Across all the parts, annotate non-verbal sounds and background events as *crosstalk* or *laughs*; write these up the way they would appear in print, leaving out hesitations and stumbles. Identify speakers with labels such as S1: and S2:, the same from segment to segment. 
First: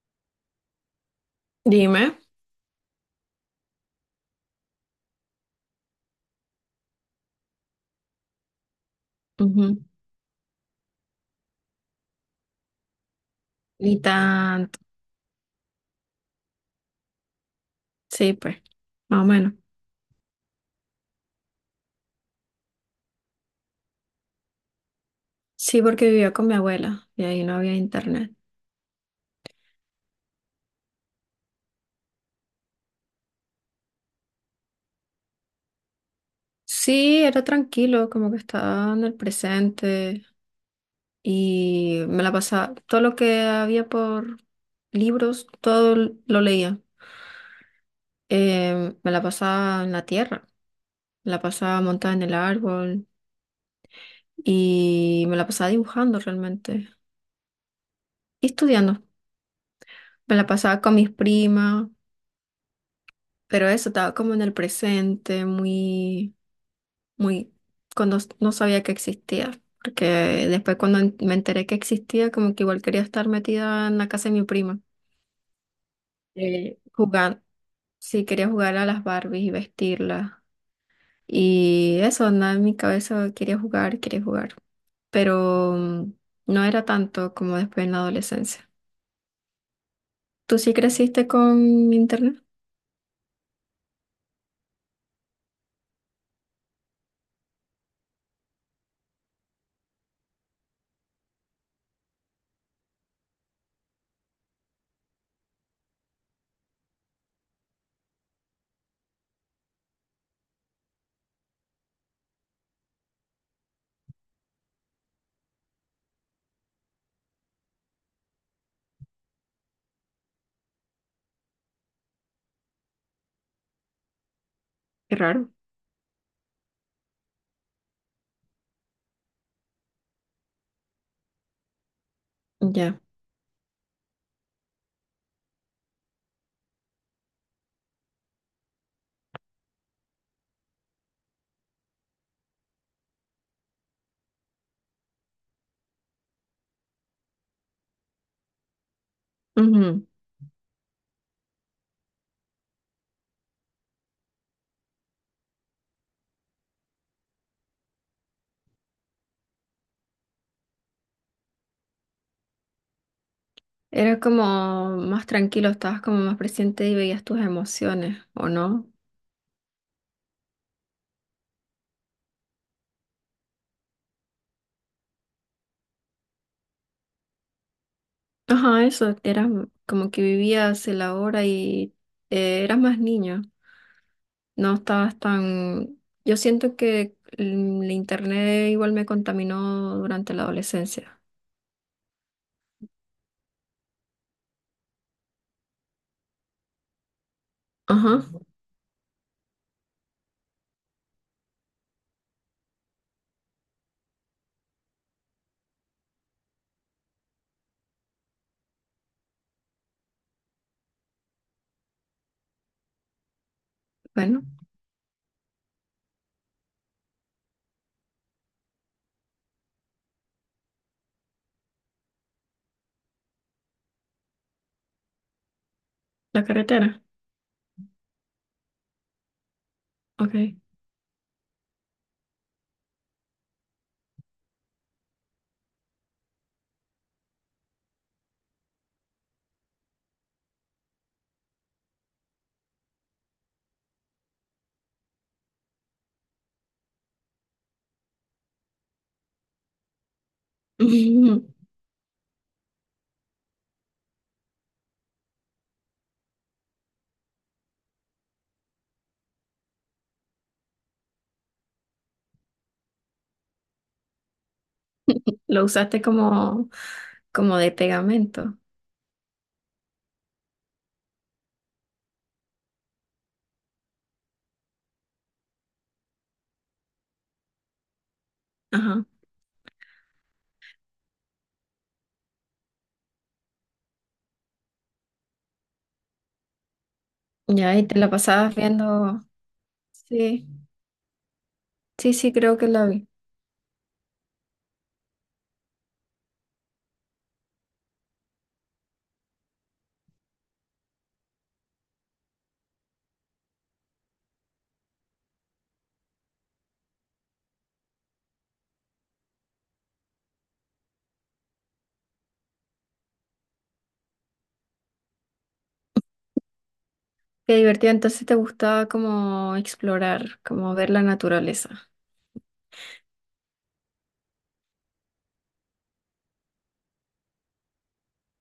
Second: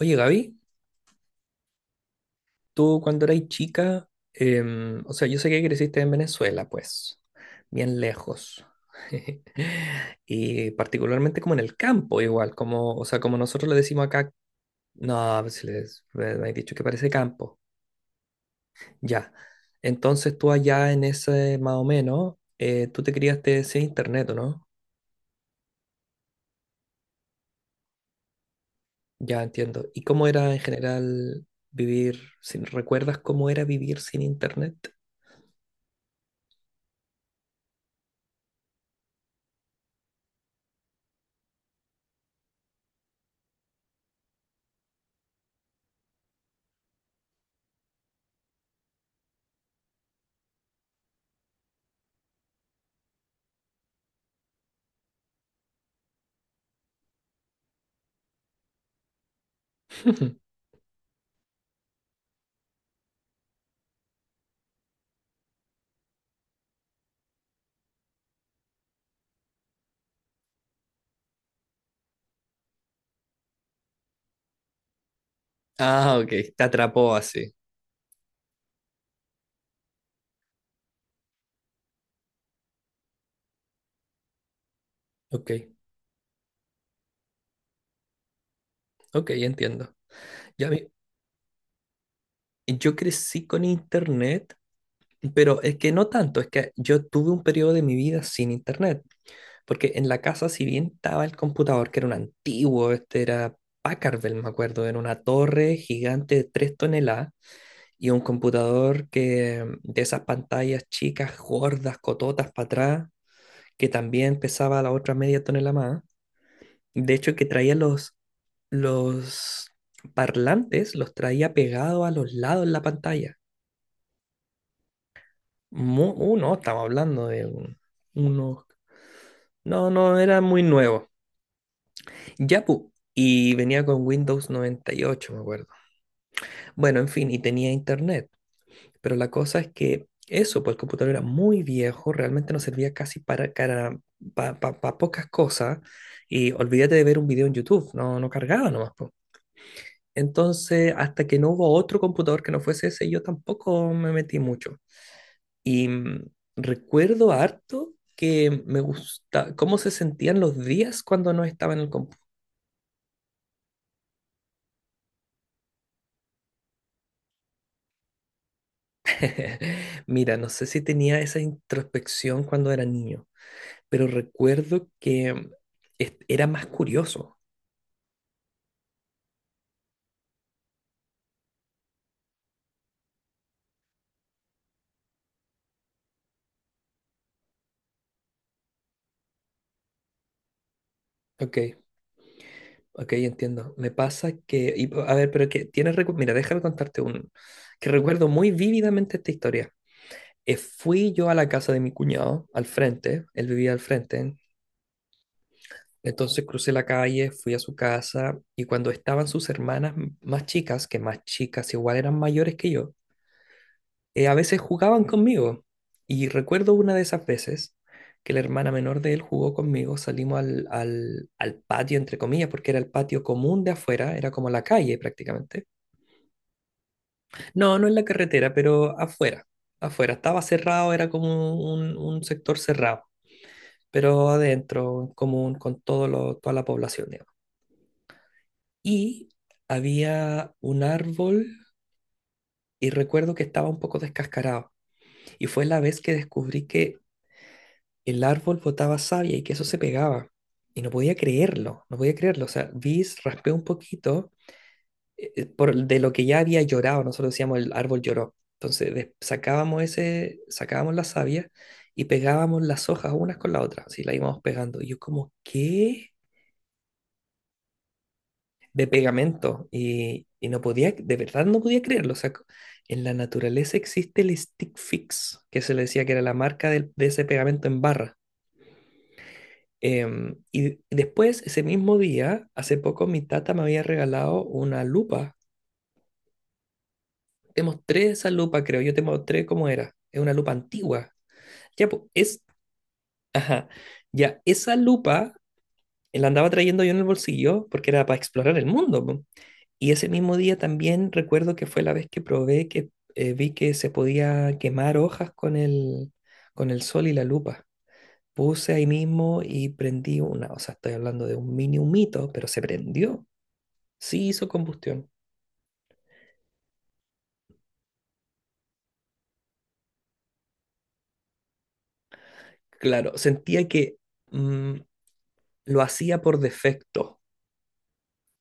S1: Oye, Gaby,
S2: Dime.
S1: tú cuando eras chica, o sea, yo sé que creciste en Venezuela, pues, bien lejos. *laughs*
S2: Ujú.
S1: Y particularmente como en el campo, igual, como, o sea, como nosotros le
S2: Ni
S1: decimos acá,
S2: tanto.
S1: no, pues, si les, me has dicho que parece campo,
S2: Sí, pues, más o
S1: ya.
S2: menos.
S1: Entonces tú allá en ese, más o menos, tú te criaste sin internet, ¿o no?
S2: Sí, porque vivía con mi abuela y ahí no había internet.
S1: Ya entiendo. ¿Y cómo era en general vivir sin, recuerdas cómo era vivir sin internet?
S2: Sí, era tranquilo, como que estaba en el presente y me la pasaba. Todo lo que había por libros, todo lo leía. Me la pasaba en la tierra, me la pasaba montada en el árbol y me la pasaba dibujando realmente y estudiando. Me la
S1: *laughs*
S2: pasaba con mis primas, pero eso estaba como en el presente, muy muy, no sabía que existía, porque después cuando me enteré que existía, como que igual quería estar metida en la casa de mi prima,
S1: Ah, ok, te atrapó
S2: jugar,
S1: así.
S2: sí, quería jugar a las Barbies y vestirlas. Y eso, nada en mi cabeza, quería jugar,
S1: Ok,
S2: pero no era tanto como después en la adolescencia.
S1: ok, entiendo.
S2: ¿Tú
S1: Ya
S2: sí
S1: vi-
S2: creciste con internet?
S1: yo crecí con internet, pero es que no tanto, es que yo tuve un periodo de mi vida sin internet, porque en la casa, si bien estaba el computador, que era un antiguo, este era Packard Bell, me acuerdo, era una torre gigante de 3 toneladas y un computador que de esas pantallas chicas, gordas, cototas para atrás, que también pesaba la otra media tonelada más. De hecho, que traía los parlantes los traía pegados a los lados de la pantalla.
S2: Qué raro.
S1: No, estamos hablando de unos. No, no, era muy nuevo. Ya, pu,
S2: Ya.
S1: Y venía con Windows 98, me acuerdo. Bueno, en fin, y tenía internet. Pero la cosa es que eso, pues el computador era muy viejo, realmente no servía casi para, pa- pa- pa pocas cosas. Y olvídate de ver un video en YouTube, no, no cargaba nomás, po.
S2: Ujú.
S1: Entonces, hasta que no hubo otro computador que no fuese ese, yo tampoco me metí mucho. Y recuerdo harto que me gusta cómo se sentían los días cuando no estaba en el computador.
S2: Era como más tranquilo, estabas como más presente y veías tus emociones, ¿o no?
S1: *laughs* Mira, no sé si tenía esa introspección cuando era niño, pero recuerdo que era más curioso.
S2: Ajá, eso, eras como que vivías el ahora y eras más niño, no estabas tan... Yo siento que el internet igual me contaminó durante la adolescencia.
S1: Ok, ok, entiendo. Me pasa que, y, a ver, pero que tienes, mira, déjame contarte un, que
S2: Ajá,
S1: recuerdo muy vívidamente esta historia. Fui yo a la casa de mi cuñado, al frente, él vivía al frente, entonces crucé la calle, fui a su casa y cuando estaban sus hermanas más chicas, que más chicas igual eran mayores que yo, a
S2: bueno,
S1: veces jugaban conmigo. Y recuerdo una de esas veces que la hermana menor de él jugó conmigo, salimos al patio, entre comillas, porque era el patio común de afuera, era como la calle prácticamente.
S2: la carretera,
S1: No, no en la carretera, pero afuera, afuera, estaba
S2: ok.
S1: cerrado, era como un sector cerrado. Pero adentro, en común con todo toda la población, digamos. Y había un árbol y recuerdo que estaba un poco descascarado. Y fue la vez que descubrí que el árbol botaba savia y que eso se pegaba. Y no podía
S2: *laughs*
S1: creerlo, no podía creerlo. O sea, vi, raspé un poquito por, de lo que ya había llorado. Nosotros decíamos el árbol lloró. Entonces sacábamos ese, sacábamos la savia y pegábamos las hojas unas con la otra. Así la íbamos pegando. Y yo como,
S2: Lo usaste
S1: ¿qué?
S2: como, como de pegamento.
S1: De pegamento y no podía, de verdad no podía creerlo. O sea, en la naturaleza existe el Stick Fix, que se le decía que era la marca de ese pegamento en barra.
S2: Ajá,
S1: Y después, ese mismo día, hace poco mi tata me había regalado una lupa. Te
S2: ya, y te
S1: mostré
S2: la
S1: esa
S2: pasabas
S1: lupa, creo, yo te
S2: viendo...
S1: mostré cómo era. Es una
S2: Sí,
S1: lupa antigua. Ya, pues,
S2: sí, sí,
S1: es,
S2: creo que la vi.
S1: ajá, ya, esa lupa la andaba trayendo yo en el bolsillo porque era para explorar el mundo, po. Y ese mismo día también recuerdo que fue la vez que probé que vi que se podía quemar hojas con el sol y la lupa. Puse ahí mismo y prendí una, o sea, estoy hablando de un mini humito, pero se prendió. Sí hizo combustión.
S2: Qué divertido, entonces te gustaba como explorar, como ver la naturaleza.
S1: Claro, sentía que mm, lo hacía por defecto.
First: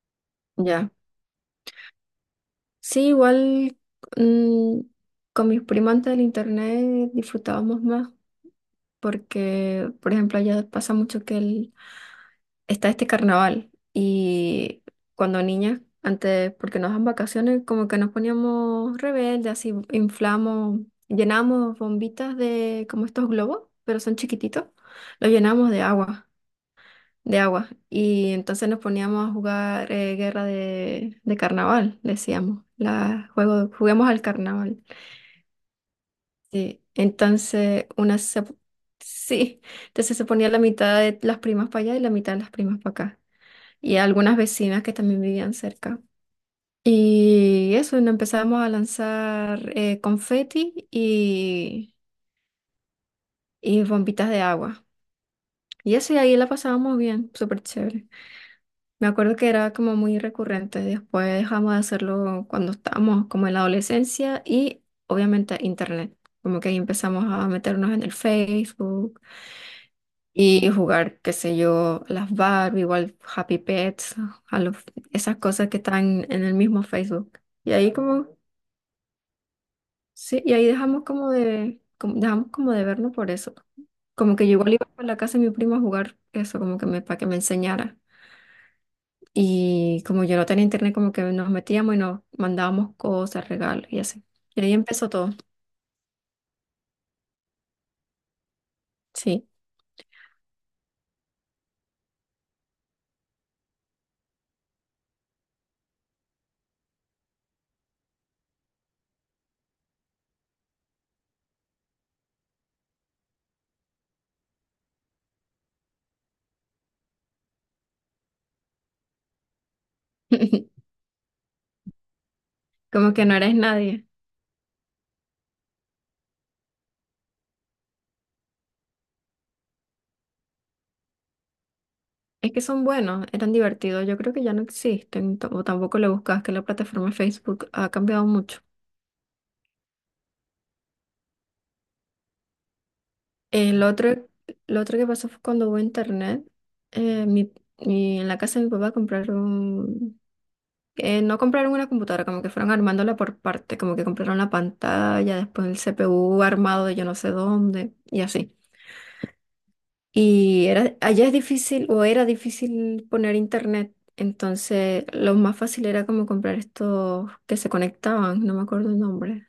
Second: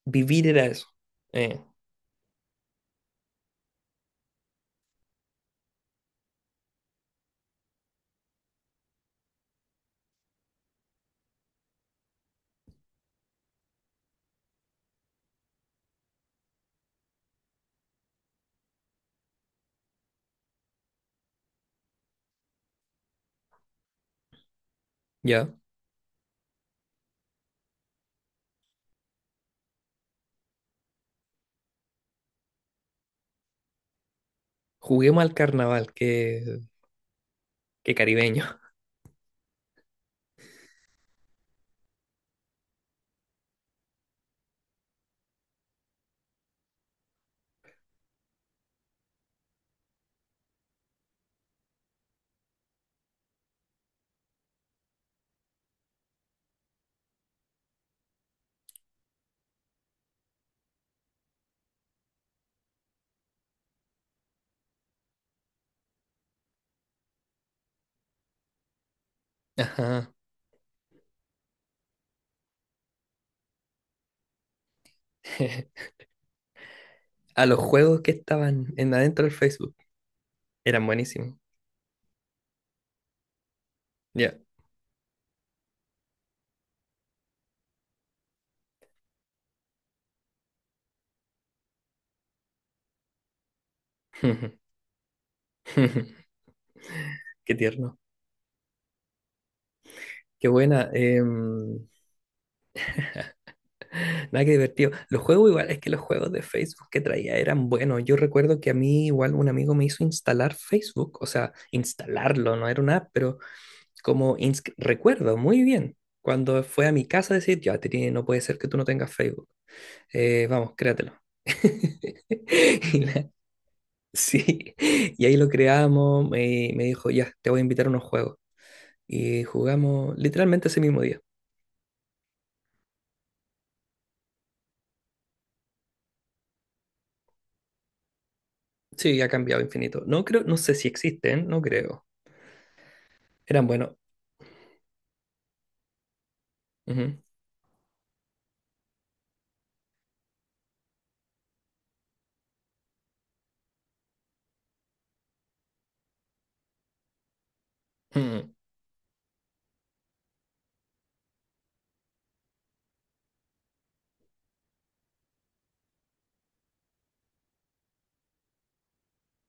S1: Vivir era eso.
S2: Ya.
S1: Eh,
S2: Sí, igual mm, con mis primas antes del internet disfrutábamos más porque, por ejemplo, allá pasa mucho que el- está este carnaval y cuando niñas, antes, porque nos dan vacaciones, como que nos poníamos rebeldes, así inflamos, llenamos bombitas de como estos globos, pero son chiquititos, los
S1: ya.
S2: llenamos de agua y entonces nos poníamos a jugar guerra de carnaval, decíamos, la, juego, juguemos al carnaval.
S1: Juguemos al carnaval, que,
S2: Sí, entonces
S1: que
S2: una
S1: caribeño.
S2: se, sí, entonces se ponía la mitad de las primas para allá y la mitad de las primas para acá. Y algunas vecinas que también vivían cerca. Y eso, nos empezamos a lanzar confeti y bombitas de agua. Y eso, y ahí la pasábamos bien, súper chévere. Me acuerdo que era como muy recurrente. Después dejamos de hacerlo cuando estábamos como en la adolescencia y obviamente internet. Como que ahí empezamos a meternos en el Facebook.
S1: Ajá.
S2: Y jugar, qué sé yo, las Barbie, igual Happy Pets, a los, esas cosas que
S1: *laughs*
S2: están en el mismo Facebook.
S1: A los
S2: Y ahí
S1: juegos que
S2: como,
S1: estaban en adentro del Facebook.
S2: sí, y ahí
S1: Eran
S2: dejamos como
S1: buenísimos.
S2: de, dejamos como de vernos por eso. Como
S1: Ya.
S2: que yo igual iba a la casa de mi primo a jugar eso, como que me, para que me enseñara. Y como yo no tenía internet, como que nos metíamos y nos mandábamos cosas, regalos y así. Y
S1: *laughs*
S2: ahí empezó todo,
S1: *laughs* Qué tierno.
S2: sí.
S1: Qué buena. Nada, que divertido. Los juegos igual, es que los juegos de Facebook que traía eran buenos. Yo recuerdo que a mí igual un amigo me hizo instalar Facebook, o sea, instalarlo, no era una app, pero como recuerdo muy bien cuando fue a mi casa a decir, ya, Trini, no puede ser que tú no tengas Facebook. Vamos,
S2: *laughs*
S1: créatelo. *laughs* Y
S2: Como que no eres nadie.
S1: sí, y ahí lo creamos, me dijo, ya, te voy a invitar a unos juegos. Y jugamos literalmente ese mismo día.
S2: Es que son buenos, eran divertidos. Yo creo que ya no existen, o tampoco le buscas, que la plataforma de Facebook ha cambiado mucho.
S1: Sí, ha cambiado infinito. No creo, no sé si existen, no creo. Eran
S2: El
S1: buenos.
S2: otro, lo otro que pasó fue cuando hubo internet.
S1: Ujú.
S2: eh, mi, en la casa de mi papá compraron, no compraron una computadora, como que fueron armándola por parte, como que compraron la pantalla, después el CPU armado de yo no sé dónde, y
S1: Mm.
S2: así. Y era, allá es difícil o era difícil poner internet, entonces lo más fácil era como comprar estos que se conectaban, no me acuerdo el nombre.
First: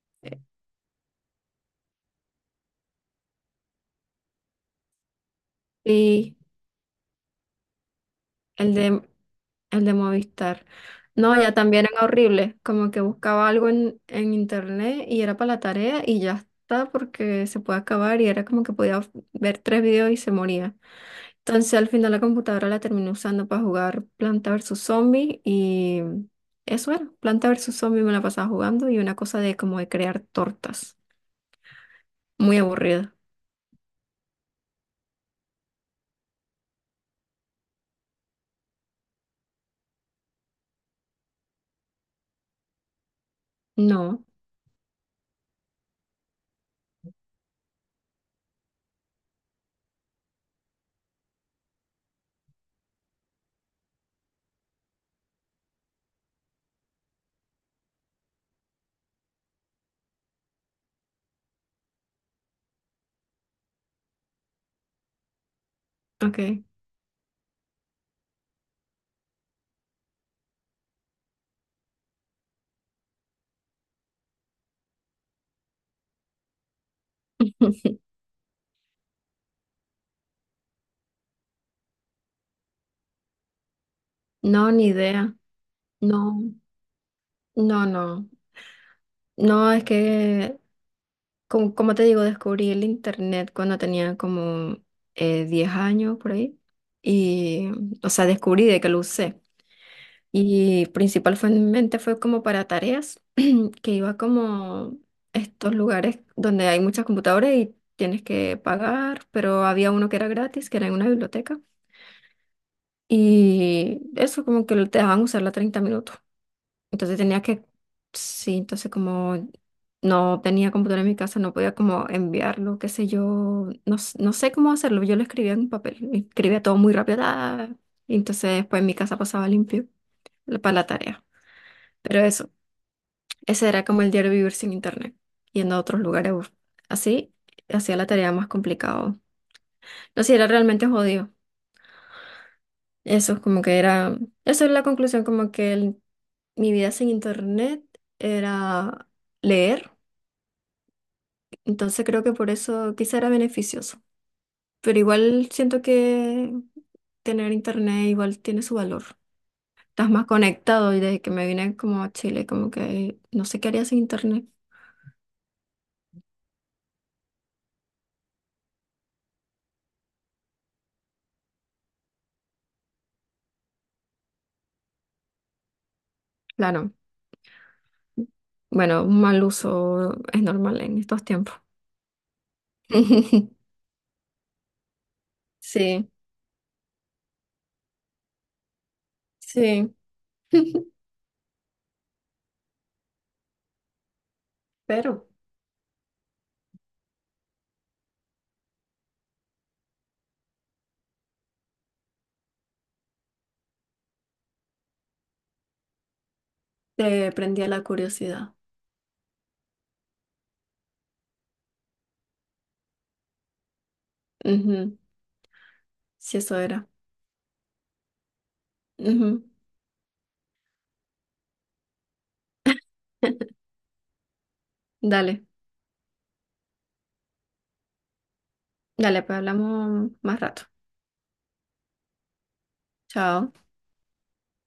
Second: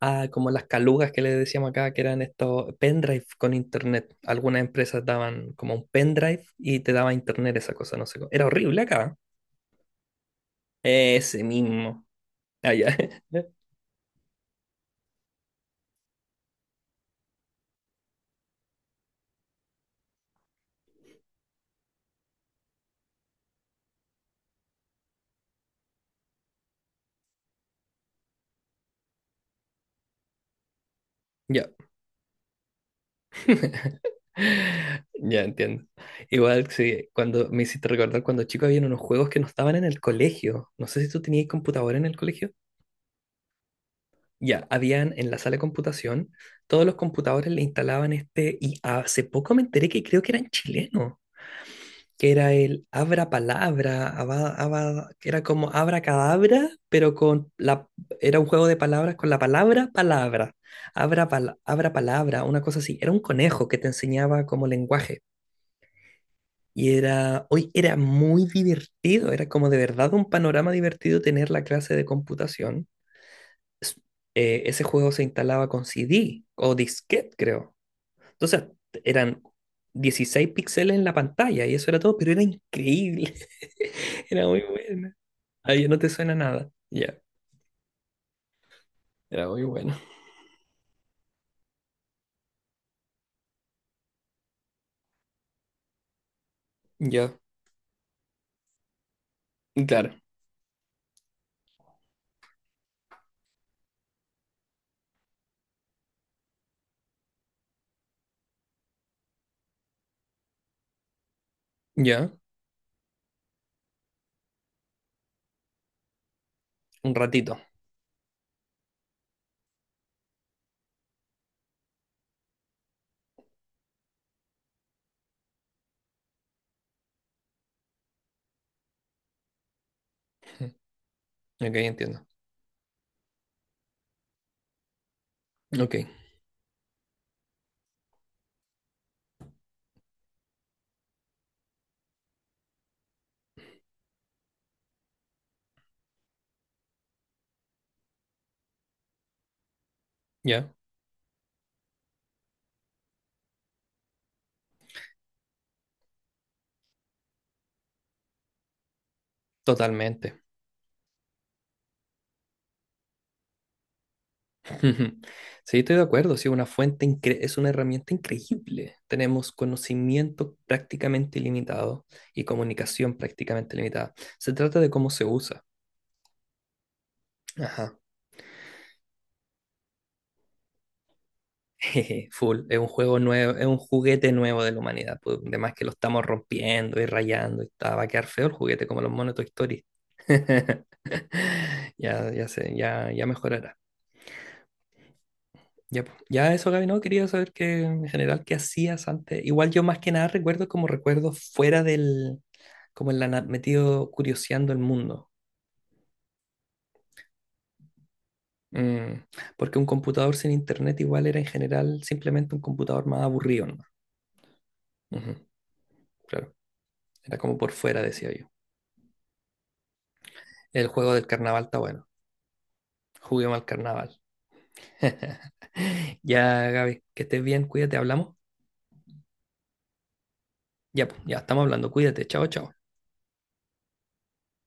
S1: Ah,
S2: eh,
S1: como las calugas que le decíamos acá, que eran estos pendrive con internet. Algunas empresas daban como un
S2: y
S1: pendrive y te daba internet esa cosa, no sé cómo. Era
S2: el
S1: horrible
S2: de,
S1: acá.
S2: el de Movistar. No,
S1: Ese
S2: ya también era
S1: mismo.
S2: horrible,
S1: Ah,
S2: como
S1: ya.
S2: que buscaba
S1: *laughs*
S2: algo en internet y era para la tarea y ya está porque se puede acabar y era como que podía ver tres videos y se moría. Entonces al final la computadora la terminé usando para jugar Planta versus Zombie y eso era, Planta versus Zombie me la pasaba jugando y una cosa de como de crear tortas,
S1: Ya.
S2: muy aburrida.
S1: *laughs* Ya entiendo. Igual sí, cuando me hiciste recordar cuando chico había unos juegos que no estaban en el colegio. No sé si tú tenías computadora en el colegio.
S2: No,
S1: Ya, habían en la sala de computación, todos los computadores le instalaban este, y hace poco me enteré que creo que eran chilenos, que era el abra palabra, que era como abra cadabra, pero con la, era un juego de palabras con la palabra palabra, abra, abra palabra, una cosa así, era un conejo que te enseñaba como lenguaje.
S2: ok.
S1: Y era, hoy era muy divertido, era como de verdad un panorama divertido tener la clase de computación s- ese juego se instalaba con CD o disquete, creo.
S2: *laughs*
S1: Entonces eran 16 píxeles en la pantalla y eso era todo, pero era increíble. *laughs* Era muy
S2: No, ni
S1: bueno.
S2: idea.
S1: Ahí no te suena
S2: No,
S1: nada. Ya,
S2: no, no.
S1: era muy
S2: No, es
S1: bueno.
S2: que, como, como te digo, descubrí el internet cuando tenía como 10 años por ahí.
S1: Ya,
S2: Y, o sea, descubrí de que lo usé.
S1: claro.
S2: Y principalmente fue como para tareas que iba como estos lugares donde hay muchas computadoras y tienes que pagar, pero había uno que era gratis, que era en una biblioteca,
S1: Ya,
S2: y eso como que te dejaban usarla 30 minutos.
S1: un
S2: Entonces tenía
S1: ratito.
S2: que, sí, entonces como no tenía computadora en mi casa, no podía como enviarlo, qué sé yo, no, no sé cómo hacerlo, yo lo escribía en un papel, escribía todo muy rápido, ah, y entonces después en mi casa pasaba limpio para la tarea.
S1: Ok,
S2: Pero
S1: entiendo.
S2: eso. Ese era como el diario vivir sin internet, yendo a
S1: Ok,
S2: otros lugares. Así hacía la tarea más complicada. No sé, era realmente jodido. Eso es como que era, eso es la conclusión, mi vida sin internet era leer.
S1: ya,
S2: Entonces creo que por eso quizá era beneficioso. Pero igual siento que tener internet igual tiene su valor. Estás más
S1: totalmente.
S2: conectado y desde que me vine como a Chile, como que no sé qué haría sin internet.
S1: *laughs* Ujú. Sí, estoy de acuerdo, sí, una fuente es una herramienta increíble. Tenemos conocimiento prácticamente ilimitado y comunicación prácticamente limitada. Se trata de cómo se usa.
S2: Claro.
S1: Ajá. *laughs*
S2: Bueno, un mal uso es normal en estos tiempos.
S1: Jeje, full, es un juego
S2: *laughs*
S1: nuevo, es un juguete nuevo de la humanidad, pues, además que lo
S2: Sí,
S1: estamos rompiendo y rayando y está, va a quedar feo el juguete como los monos de Toy Story.
S2: sí. *laughs*
S1: *laughs* Ya, ya sé, ya, ya mejorará.
S2: Pero
S1: Ya, po, ya, eso, Gaby, no, quería saber que en general qué hacías antes. Igual yo más que nada recuerdo como recuerdos fuera del, como en la, metido curioseando el mundo.
S2: te prendía la curiosidad.
S1: Mm, Porque un computador sin internet igual era en general simplemente un computador más aburrido, ¿no?
S2: Ujú,
S1: Ujú,
S2: sí,
S1: claro,
S2: eso era.
S1: era como por fuera, decía yo.
S2: Ujú.
S1: El juego del carnaval está bueno. Juguemos
S2: *laughs*
S1: al carnaval.
S2: Dale,
S1: *laughs* Ya, Gaby, que estés bien, cuídate, hablamos.
S2: dale, pues hablamos más rato.
S1: Ya, pues, ya estamos hablando, cuídate, chao, chao.
S2: Chao.